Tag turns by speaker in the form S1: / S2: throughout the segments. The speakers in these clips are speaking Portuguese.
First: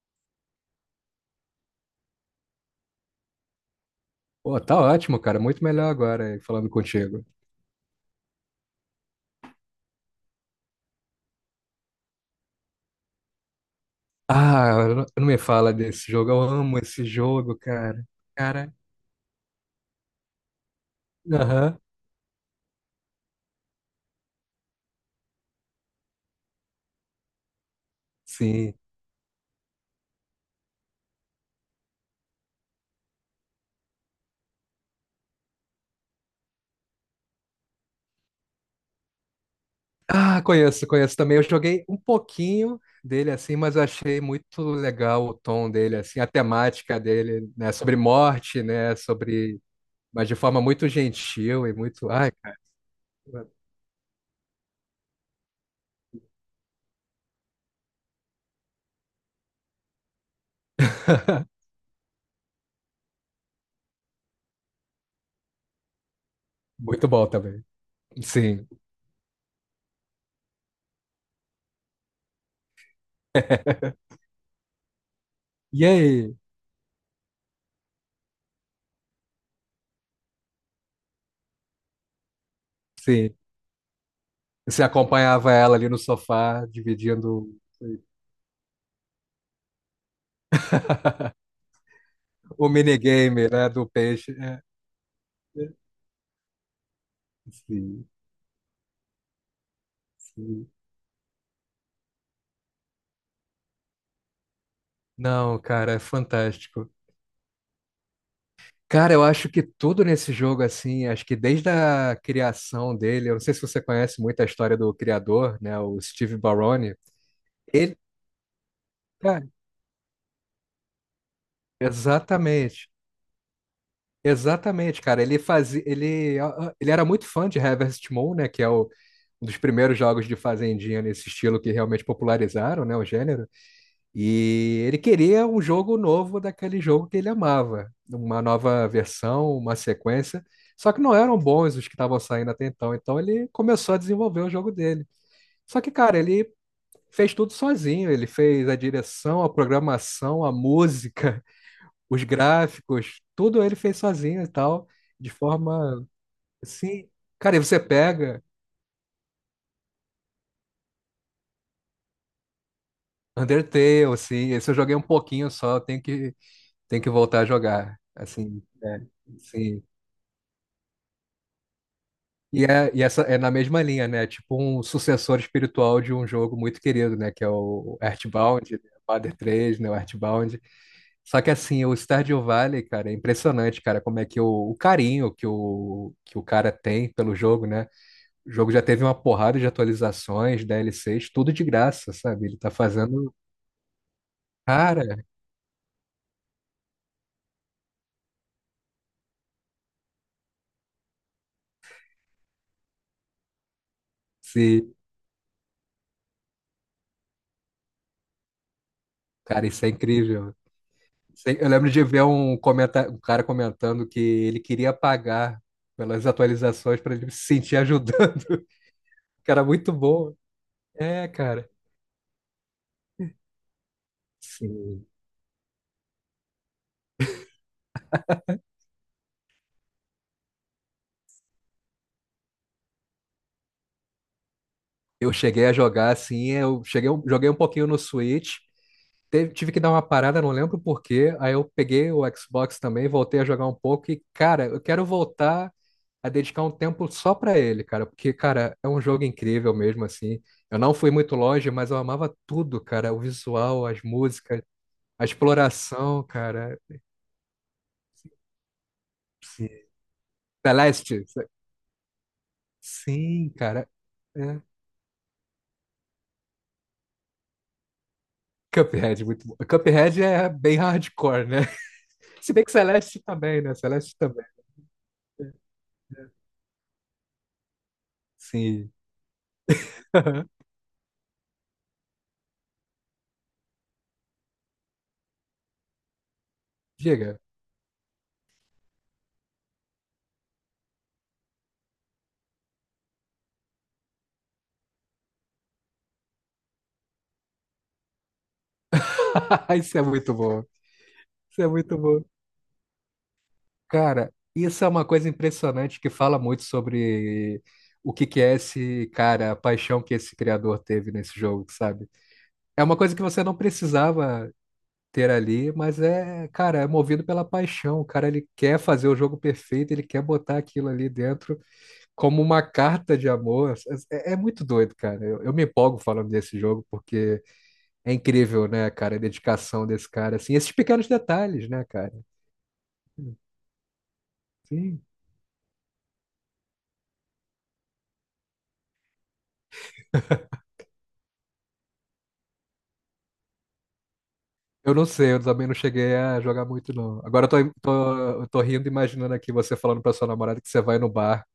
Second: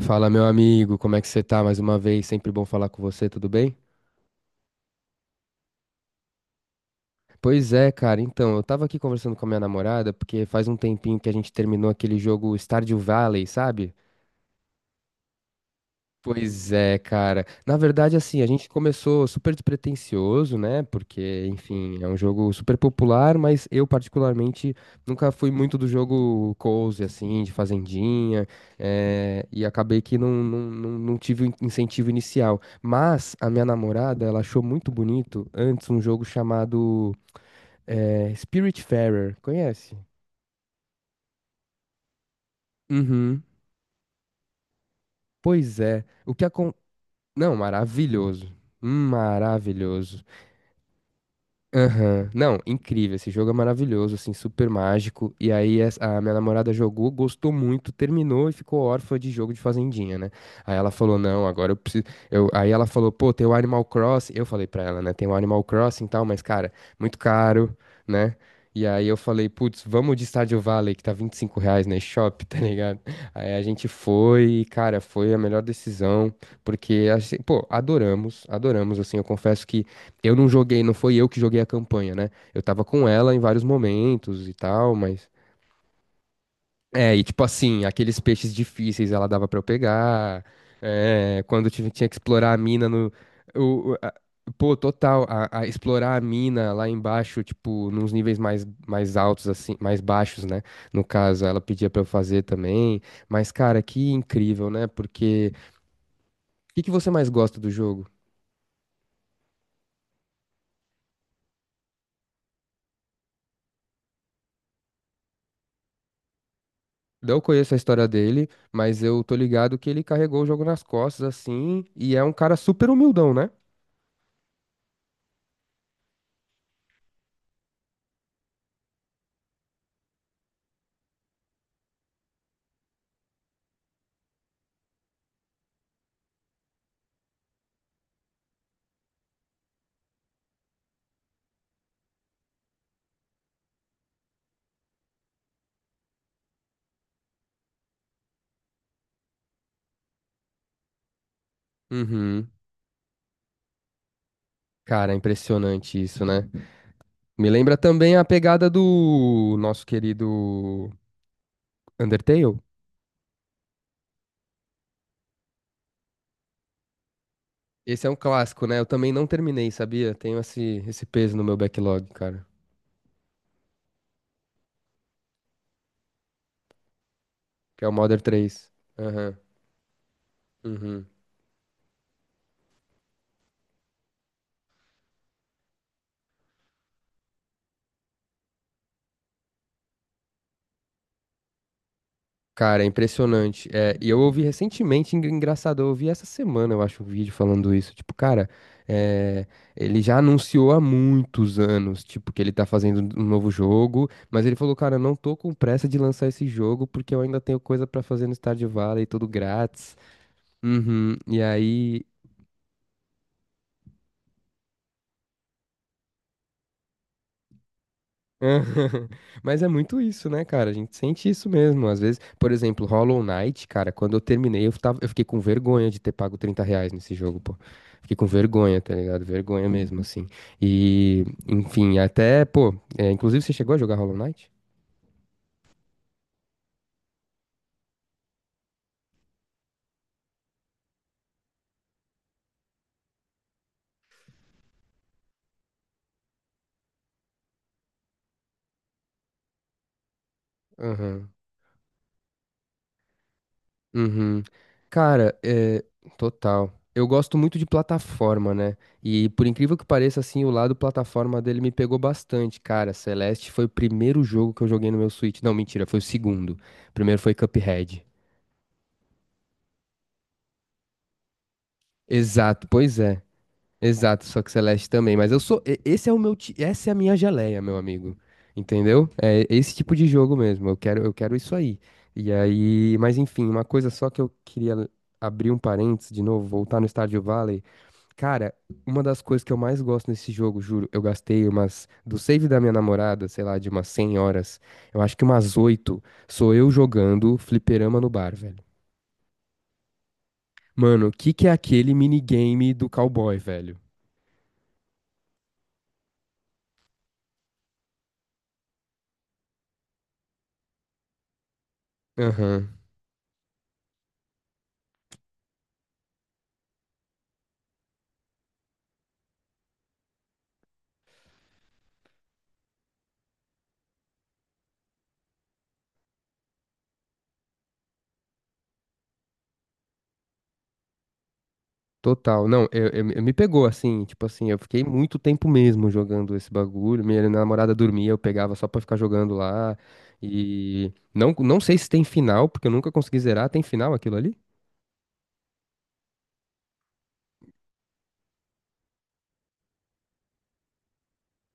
S1: Fala, meu amigo, como é que você tá? Mais uma vez, sempre bom falar com você, tudo bem?
S2: Pô, tá ótimo, cara. Muito melhor agora, falando contigo.
S1: Pois é, cara, então, eu tava aqui conversando com a minha namorada, porque faz um tempinho que a gente terminou aquele jogo Stardew Valley, sabe?
S2: Ah, não me fala desse jogo. Eu
S1: Pois
S2: amo
S1: é,
S2: esse
S1: cara.
S2: jogo,
S1: Na
S2: cara.
S1: verdade, assim, a gente
S2: Cara,
S1: começou super despretensioso, né? Porque,
S2: aham,
S1: enfim, é um jogo super popular, mas eu, particularmente, nunca fui muito do jogo cozy, assim, de fazendinha,
S2: sim.
S1: e acabei que não tive o incentivo inicial. Mas a minha namorada, ela achou muito bonito antes um jogo chamado Spiritfarer. Conhece?
S2: Ah, conheço, conheço também. Eu joguei um pouquinho dele
S1: Uhum.
S2: assim, mas eu achei muito legal o tom
S1: Pois
S2: dele,
S1: é.
S2: assim, a
S1: O que acon—
S2: temática dele,
S1: Não,
S2: né? Sobre
S1: maravilhoso.
S2: morte, né? Sobre.
S1: Maravilhoso.
S2: Mas de forma muito gentil e muito.
S1: Aham.
S2: Ai, cara.
S1: Não, incrível. Esse jogo é maravilhoso, assim, super mágico. E aí a minha namorada jogou, gostou muito, terminou e ficou órfã de jogo de fazendinha, né? Aí ela falou: "Não, agora eu preciso". Eu— Aí ela falou: "Pô, tem o Animal Crossing". Eu falei pra ela, né? Tem o Animal Crossing e tal, mas cara,
S2: Muito
S1: muito
S2: bom também.
S1: caro, né?
S2: Sim.
S1: E aí eu falei: "Putz, vamos de Stardew Valley, que tá R$ 25 na eShop, tá ligado?". Aí a gente foi e, cara, foi a melhor
S2: E
S1: decisão,
S2: aí?
S1: porque assim, pô, adoramos, adoramos assim. Eu confesso que eu não joguei, não foi eu que joguei a campanha, né? Eu tava com ela
S2: Sim.
S1: em vários momentos e
S2: Você
S1: tal, mas.
S2: acompanhava ela ali no sofá,
S1: É, e tipo
S2: dividindo.
S1: assim, aqueles peixes difíceis ela dava pra eu pegar. É, quando eu tinha que explorar a
S2: O
S1: mina no.
S2: minigame, né, do
S1: o- o- a-
S2: peixe. É,
S1: pô, total, a
S2: é,
S1: explorar a mina lá embaixo, tipo,
S2: sim,
S1: nos níveis mais altos, assim, mais baixos, né?
S2: sim.
S1: No caso, ela pedia pra eu fazer também. Mas, cara, que incrível, né? Porque.
S2: Não, cara, é
S1: O que que
S2: fantástico.
S1: você mais gosta do jogo?
S2: Cara, eu acho que tudo nesse jogo, assim, acho que desde a criação dele, eu não sei se você conhece muito a história do criador, né, o Steve Barone.
S1: Não conheço a
S2: Ele,
S1: história dele, mas eu tô
S2: cara,
S1: ligado que ele carregou o jogo nas costas, assim, e é um cara super
S2: exatamente.
S1: humildão, né?
S2: Exatamente, cara. Ele fazia, ele era muito fã de Harvest Moon, né, que é o um dos primeiros jogos de fazendinha nesse estilo que realmente popularizaram, né, o gênero. E ele queria um jogo novo daquele jogo que ele amava, uma nova versão, uma sequência. Só que não eram bons os que estavam saindo até então. Então ele começou a desenvolver o jogo dele. Só que, cara, ele fez tudo sozinho. Ele fez a direção, a programação, a música, os
S1: Uhum.
S2: gráficos, tudo ele fez sozinho e tal,
S1: Cara,
S2: de
S1: impressionante
S2: forma
S1: isso, né?
S2: assim.
S1: Me
S2: Cara, e
S1: lembra
S2: você
S1: também a
S2: pega
S1: pegada do nosso querido Undertale.
S2: Undertale, assim, esse eu joguei um pouquinho só, tenho que voltar a jogar.
S1: Esse é um
S2: Assim,
S1: clássico, né? Eu
S2: é,
S1: também não terminei,
S2: sim.
S1: sabia? Tenho esse peso no meu backlog, cara.
S2: E, é, e essa é na mesma linha, né? Tipo um sucessor espiritual de um jogo muito querido, né? Que é
S1: Que é o
S2: o
S1: Modern 3.
S2: Earthbound, né?
S1: Aham.
S2: Mother 3, né? O Earthbound.
S1: Uhum.
S2: Só que assim, o Stardew Valley, cara, é impressionante, cara, como é que o carinho que o cara tem pelo jogo, né? O jogo já teve uma porrada de atualizações, DLCs, tudo de graça, sabe? Ele tá
S1: Cara, é
S2: fazendo.
S1: impressionante. É, e eu ouvi
S2: Cara,
S1: recentemente, engraçado, eu ouvi essa semana, eu acho, um vídeo falando isso. Tipo, cara, é, ele já anunciou há muitos anos, tipo, que ele tá fazendo um novo jogo, mas ele falou,
S2: se.
S1: cara, eu não tô com pressa de lançar esse jogo porque eu ainda tenho coisa pra fazer no Stardew Valley, tudo
S2: Cara, isso é
S1: grátis.
S2: incrível.
S1: Uhum. E
S2: Eu lembro de
S1: aí.
S2: ver um cara comentando que ele queria pagar pelas atualizações para ele se sentir ajudando,
S1: Aham.
S2: que
S1: Mas
S2: era
S1: é
S2: muito
S1: muito isso,
S2: bom.
S1: né, cara? A gente
S2: É,
S1: sente isso
S2: cara.
S1: mesmo. Às vezes, por exemplo, Hollow Knight, cara, quando eu terminei, eu, tava,
S2: Sim.
S1: eu fiquei com vergonha de ter pago R$ 30 nesse jogo, pô. Fiquei com vergonha, tá ligado? Vergonha mesmo, assim. E, enfim, até, pô, é, inclusive você chegou a jogar Hollow Knight?
S2: Eu cheguei a jogar assim, joguei um pouquinho no Switch, tive que dar uma parada, não lembro por quê. Aí eu peguei o Xbox também, voltei a jogar um pouco e, cara, eu quero voltar a dedicar um tempo só pra ele, cara, porque, cara, é um jogo incrível mesmo assim. Eu não fui
S1: Aham.
S2: muito longe, mas eu amava tudo, cara, o visual, as
S1: Uhum.
S2: músicas. A
S1: Cara, é,
S2: exploração,
S1: total.
S2: cara.
S1: Eu gosto muito de plataforma, né? E por
S2: Sim.
S1: incrível que pareça, assim, o lado
S2: Celeste.
S1: plataforma dele me pegou bastante, cara. Celeste
S2: Sim,
S1: foi o
S2: cara.
S1: primeiro jogo
S2: É.
S1: que eu joguei no meu Switch. Não, mentira, foi o segundo. O primeiro foi Cuphead.
S2: Cuphead, muito bom. Cuphead é bem hardcore, né? Se bem
S1: Exato,
S2: que
S1: pois
S2: Celeste
S1: é.
S2: também, né? Celeste
S1: Exato, só
S2: também.
S1: que Celeste também. Mas eu sou. Esse é o meu. Essa é a minha geleia, meu amigo.
S2: Sim.
S1: Entendeu? É esse tipo de jogo mesmo. Eu quero isso aí. E aí. Mas enfim, uma coisa só que eu queria abrir um parênteses de novo, voltar no Stardew
S2: Diga.
S1: Valley. Cara, uma das coisas que eu mais gosto nesse jogo, juro, eu gastei umas, do save da minha namorada, sei lá, de umas 100 horas, eu acho que umas 8 sou eu jogando fliperama no bar, velho.
S2: Isso é muito bom.
S1: Mano, o que que é
S2: Isso é
S1: aquele
S2: muito bom.
S1: minigame do cowboy, velho?
S2: Cara, isso é uma coisa impressionante que fala muito sobre o que que é esse cara, a paixão que esse criador teve nesse jogo, sabe?
S1: Aham,
S2: É uma coisa que você não precisava ter ali, mas é, cara, é movido pela paixão. O cara ele quer fazer o jogo perfeito, ele quer botar aquilo ali dentro como uma carta de amor. É, é muito doido, cara. Eu me empolgo falando desse jogo porque é incrível, né, cara, a dedicação desse cara, assim, esses pequenos detalhes, né, cara?
S1: total. Não, eu me pegou assim, tipo assim, eu fiquei
S2: Sim.
S1: muito tempo mesmo jogando esse bagulho, minha namorada dormia, eu pegava só pra ficar jogando lá, e não sei se tem final, porque eu nunca consegui zerar, tem final aquilo ali?
S2: Eu não sei, eu também não cheguei a jogar muito, não. Agora eu tô, eu tô rindo, imaginando aqui você falando pra sua namorada que você vai no bar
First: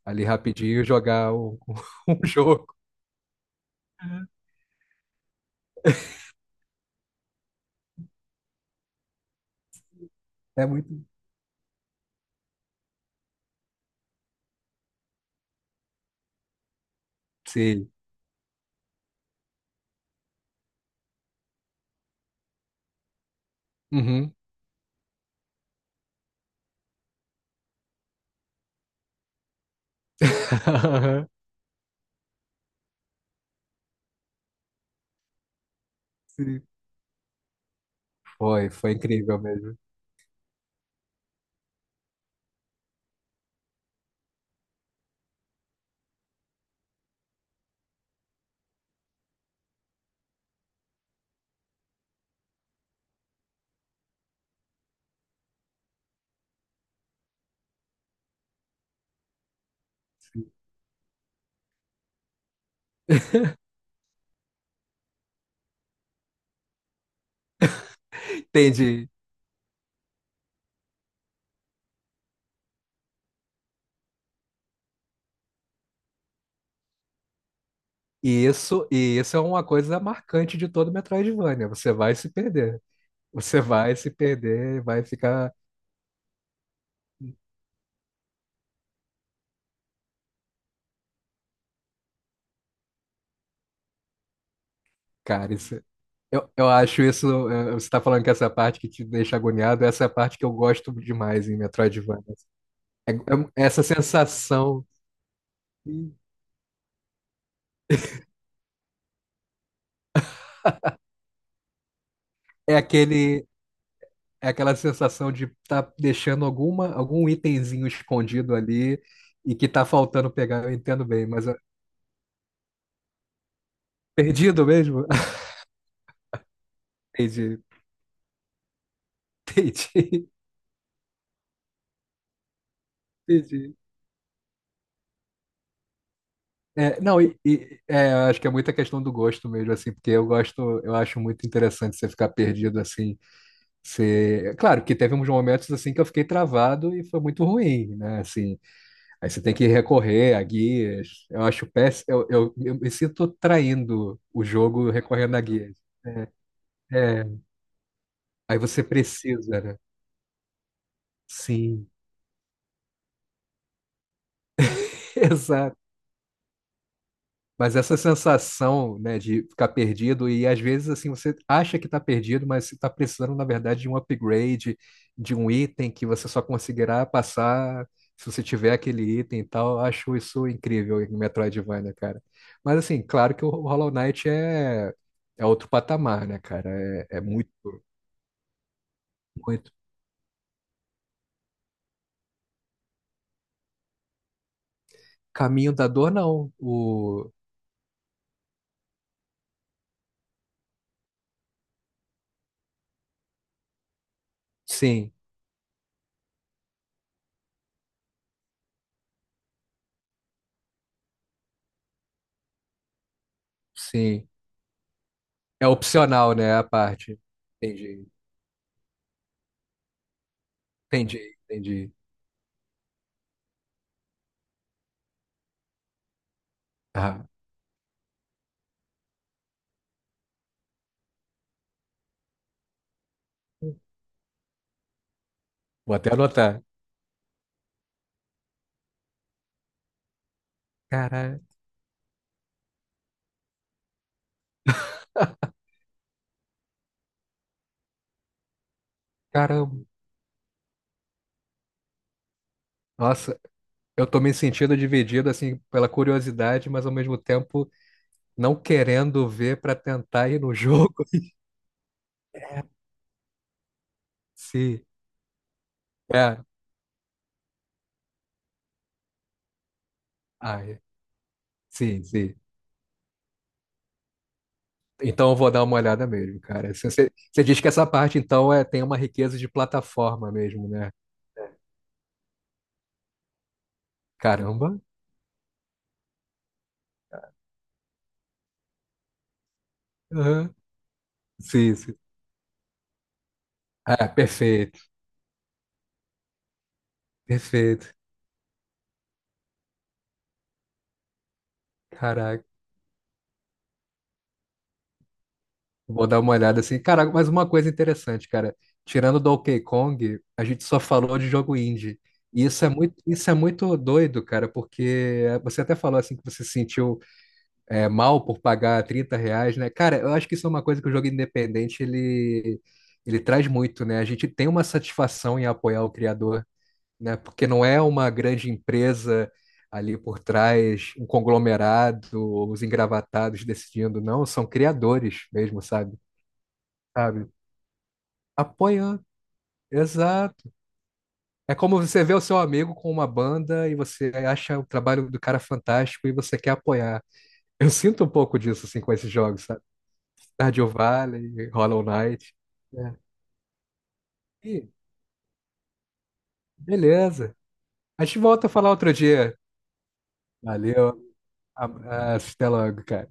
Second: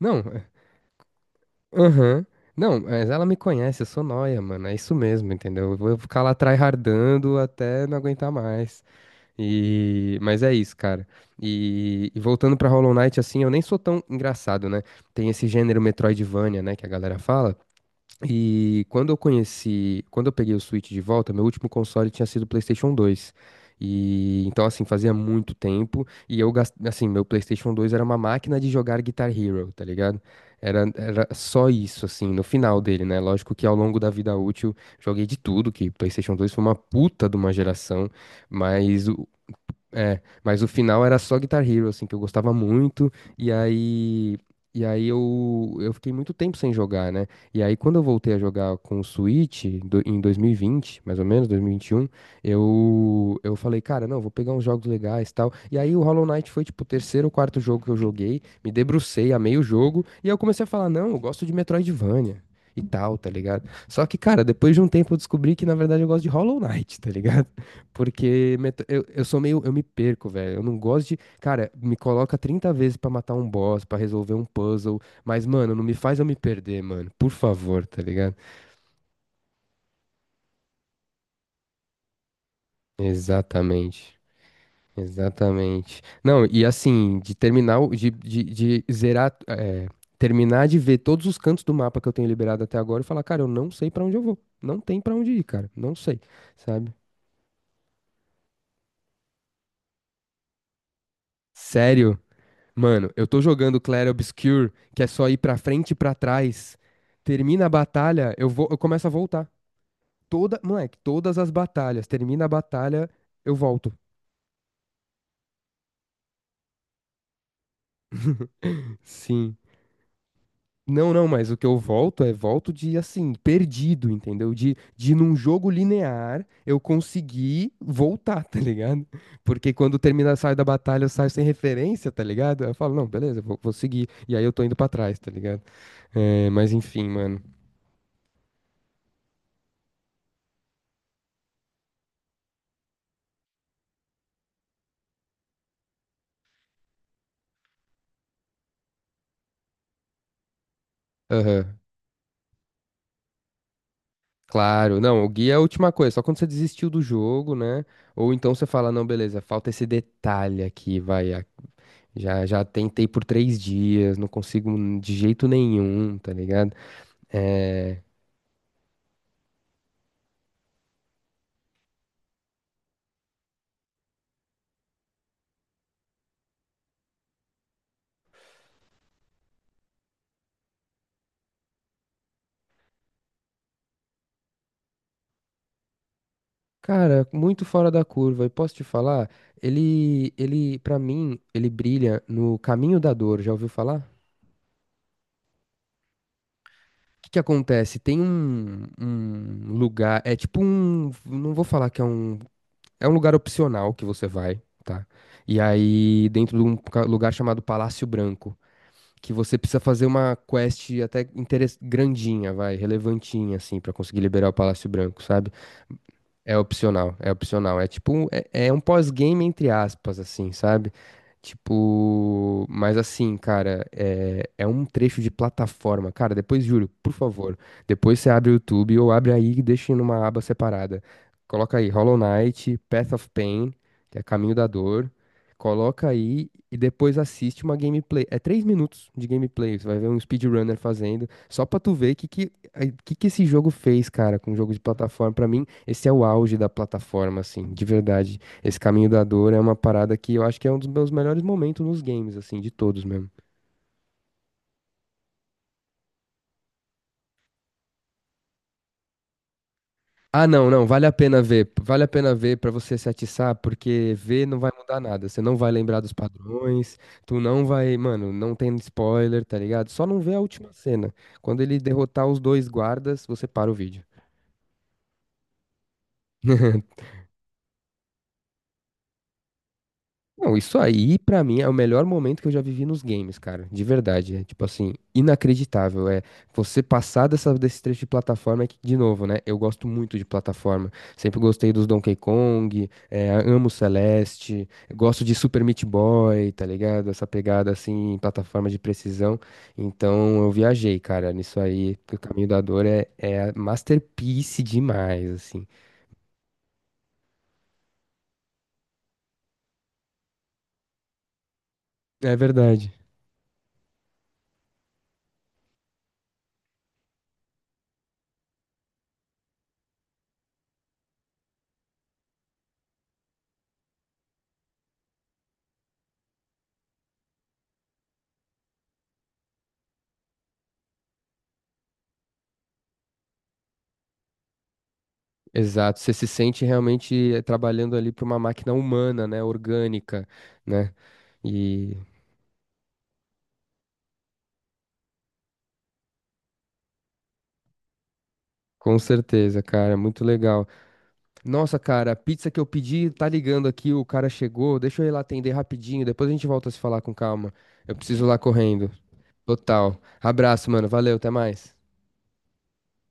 S1: Não.
S2: ali rapidinho jogar um
S1: Aham.
S2: jogo.
S1: Não, mas ela me conhece, eu sou nóia, mano. É isso mesmo, entendeu? Eu vou ficar lá tryhardando até não aguentar mais. E— Mas é
S2: É
S1: isso,
S2: muito.
S1: cara. E— e voltando pra Hollow Knight, assim, eu nem sou tão engraçado, né? Tem esse gênero Metroidvania, né, que a galera fala.
S2: Sim.
S1: E quando eu conheci, quando eu peguei o Switch de volta, meu último console tinha sido o PlayStation 2.
S2: Uhum.
S1: E então assim, fazia muito tempo e eu assim, meu PlayStation 2 era uma máquina de jogar Guitar Hero, tá ligado? Era, era só isso assim, no final dele, né? Lógico que ao longo da vida útil joguei de tudo, que PlayStation 2 foi
S2: Sim,
S1: uma puta de uma geração,
S2: foi
S1: mas o,
S2: incrível mesmo.
S1: mas o final era só Guitar Hero, assim, que eu gostava muito, e aí, eu fiquei muito tempo sem jogar, né? E aí quando eu voltei a jogar com o Switch, em 2020, mais ou menos, 2021, eu falei, cara, não, vou pegar uns jogos legais e tal. E aí o Hollow Knight foi, tipo, o terceiro ou quarto jogo que eu joguei, me debrucei, amei o jogo, e aí eu
S2: Sim.
S1: comecei a falar, não, eu gosto de Metroidvania. E tal, tá ligado? Só que, cara, depois de um tempo eu descobri que na verdade eu gosto de Hollow Knight, tá ligado? Porque eu,
S2: Entendi.
S1: eu sou meio. Eu me perco, velho. Eu não gosto de. Cara, me coloca 30 vezes pra matar um boss, pra resolver um puzzle. Mas, mano, não me faz eu me perder, mano. Por favor, tá ligado?
S2: E isso é uma coisa marcante de todo Metroidvania. Você vai se perder. Você vai se
S1: Exatamente.
S2: perder, e vai ficar.
S1: Exatamente. Não, e assim, de terminar. De zerar. É, terminar de ver todos os cantos do mapa que eu tenho liberado até agora e falar, cara, eu não sei pra onde eu vou. Não tem pra onde ir,
S2: Cara,
S1: cara.
S2: isso,
S1: Não sei,
S2: eu
S1: sabe?
S2: acho isso. Você está falando que essa parte que te deixa agoniado, essa é a parte que eu gosto demais em
S1: Sério?
S2: Metroidvania.
S1: Mano,
S2: É-
S1: eu tô
S2: é
S1: jogando
S2: essa
S1: Clair Obscur,
S2: sensação.
S1: que é só ir pra frente e pra
S2: Sim.
S1: trás. Termina a batalha, eu vou, eu começo a voltar. Moleque, todas as batalhas. Termina a
S2: É
S1: batalha,
S2: aquele,
S1: eu volto.
S2: é aquela sensação de estar tá deixando alguma, algum itemzinho escondido ali e
S1: Sim.
S2: que tá faltando pegar. Eu entendo
S1: Não,
S2: bem,
S1: não,
S2: mas
S1: mas o que eu volto é volto de assim, perdido, entendeu?
S2: perdido
S1: De,
S2: mesmo?
S1: de num jogo linear eu
S2: Entendi,
S1: conseguir voltar, tá ligado? Porque quando
S2: entendi,
S1: termina, sai da batalha, eu saio sem referência, tá ligado? Aí eu falo, não, beleza, vou,
S2: entendi.
S1: seguir. E aí eu tô indo pra trás, tá ligado? É, mas
S2: É,
S1: enfim,
S2: não,
S1: mano.
S2: é, eu acho que é muita questão do gosto mesmo, assim, porque eu gosto, eu acho muito interessante você ficar perdido, assim, você... É claro que teve uns momentos, assim, que eu fiquei travado e foi muito ruim, né, assim, aí você tem que recorrer a guias, eu acho
S1: Aham.
S2: péssimo, eu me sinto traindo o jogo
S1: Claro, não, o
S2: recorrendo a
S1: guia é a
S2: guias.
S1: última coisa, só
S2: É,
S1: quando você desistiu do
S2: é,
S1: jogo, né? Ou então
S2: aí
S1: você
S2: você
S1: fala, não, beleza,
S2: precisa,
S1: falta
S2: né?
S1: esse detalhe aqui, vai,
S2: Sim,
S1: já tentei por 3 dias, não consigo de jeito
S2: exato.
S1: nenhum, tá ligado?
S2: Mas essa
S1: É,
S2: sensação, né, de ficar perdido e às vezes assim você acha que está perdido, mas você está precisando na verdade de um upgrade, de um item que você só conseguirá passar se você tiver aquele item e tal. Eu acho isso incrível em Metroidvania, cara. Mas assim, claro que o Hollow Knight é é outro patamar, né, cara? É, é
S1: cara,
S2: muito,
S1: muito fora da curva, e posso te falar,
S2: muito.
S1: ele, para mim, ele brilha no caminho da dor, já ouviu falar?
S2: Caminho da Dor, não.
S1: O que
S2: O
S1: que acontece? Tem um lugar, é tipo um, não vou falar que é um. É um lugar opcional que você vai, tá?
S2: sim,
S1: E aí, dentro de um lugar chamado Palácio Branco que você precisa fazer uma quest até grandinha, vai, relevantinha, assim, pra conseguir
S2: sim.
S1: liberar o Palácio Branco, sabe?
S2: É opcional, né,
S1: É
S2: a
S1: opcional,
S2: parte.
S1: é opcional. É
S2: Entendi,
S1: tipo, é um pós-game entre aspas, assim, sabe?
S2: entendi, entendi.
S1: Tipo, mas assim, cara, é um trecho de plataforma. Cara, depois, juro, por
S2: Ah.
S1: favor, depois você abre o YouTube ou abre aí e deixa numa aba separada. Coloca aí Hollow Knight, Path of Pain, que é Caminho da Dor,
S2: Vou
S1: coloca
S2: até
S1: aí
S2: anotar.
S1: e depois assiste uma gameplay. É 3 minutos de gameplay. Você vai ver um speedrunner fazendo.
S2: Cara,
S1: Só pra tu ver o que que, ai, que esse jogo fez, cara, com o jogo de plataforma. Pra mim, esse é o auge da plataforma, assim, de verdade. Esse caminho da dor é uma
S2: caramba.
S1: parada que eu acho que é um dos meus melhores momentos nos games, assim, de todos mesmo.
S2: Nossa, eu tô me sentindo dividido assim pela curiosidade, mas ao mesmo tempo não querendo ver pra tentar ir
S1: Ah,
S2: no
S1: não, não,
S2: jogo.
S1: vale a pena ver. Vale a pena ver
S2: É.
S1: para você se atiçar, porque ver não vai
S2: Sim.
S1: mudar nada. Você não vai lembrar dos
S2: É.
S1: padrões, tu não vai, mano, não tem spoiler, tá ligado? Só não vê a
S2: Ah,
S1: última
S2: é.
S1: cena. Quando ele
S2: Sim,
S1: derrotar
S2: sim.
S1: os dois guardas, você para o vídeo.
S2: Então eu vou dar uma olhada mesmo, cara. Se você, você diz que essa parte então é tem uma riqueza de plataforma
S1: Não,
S2: mesmo,
S1: isso
S2: né?
S1: aí, pra mim, é o melhor momento que eu já vivi nos games, cara. De verdade. É, tipo
S2: Caramba.
S1: assim, inacreditável. É você passar desse trecho de plataforma é que, de novo, né? Eu gosto muito de
S2: Aham.
S1: plataforma. Sempre gostei
S2: Sim,
S1: dos
S2: sim.
S1: Donkey Kong, é, amo
S2: Ah,
S1: Celeste,
S2: perfeito.
S1: gosto de Super Meat Boy, tá ligado? Essa pegada
S2: Perfeito.
S1: assim, em plataforma de precisão. Então eu viajei, cara, nisso aí. O
S2: Caraca.
S1: Caminho da Dor é masterpiece demais, assim.
S2: Vou dar uma olhada assim. Cara, mas uma coisa interessante, cara. Tirando Donkey Kong, a gente só falou de jogo indie.
S1: É
S2: E
S1: verdade.
S2: isso é muito doido, cara, porque você até falou assim que você se sentiu mal por pagar R$ 30, né? Cara, eu acho que isso é uma coisa que o jogo independente ele traz muito, né? A gente tem uma satisfação em apoiar o criador, né? Porque não é uma grande empresa ali por trás, um conglomerado, os engravatados decidindo, não, são criadores mesmo,
S1: Exato,
S2: sabe?
S1: você se sente
S2: Sabe?
S1: realmente trabalhando ali para uma máquina
S2: Apoiando.
S1: humana, né, orgânica,
S2: Exato.
S1: né?
S2: É como
S1: E
S2: você vê o seu amigo com uma banda e você acha o trabalho do cara fantástico e você quer apoiar. Eu sinto um pouco disso assim com
S1: com
S2: esses jogos, sabe?
S1: certeza, cara, muito legal.
S2: Stardew Valley,
S1: Nossa,
S2: Hollow
S1: cara, a
S2: Knight.
S1: pizza que eu
S2: É.
S1: pedi tá ligando aqui, o cara
S2: E,
S1: chegou. Deixa eu ir lá atender rapidinho, depois a gente volta a se falar com
S2: beleza.
S1: calma. Eu
S2: A gente
S1: preciso ir lá
S2: volta a falar
S1: correndo.
S2: outro dia.
S1: Total. Abraço, mano.
S2: Valeu.
S1: Valeu, até mais.
S2: Até logo, cara.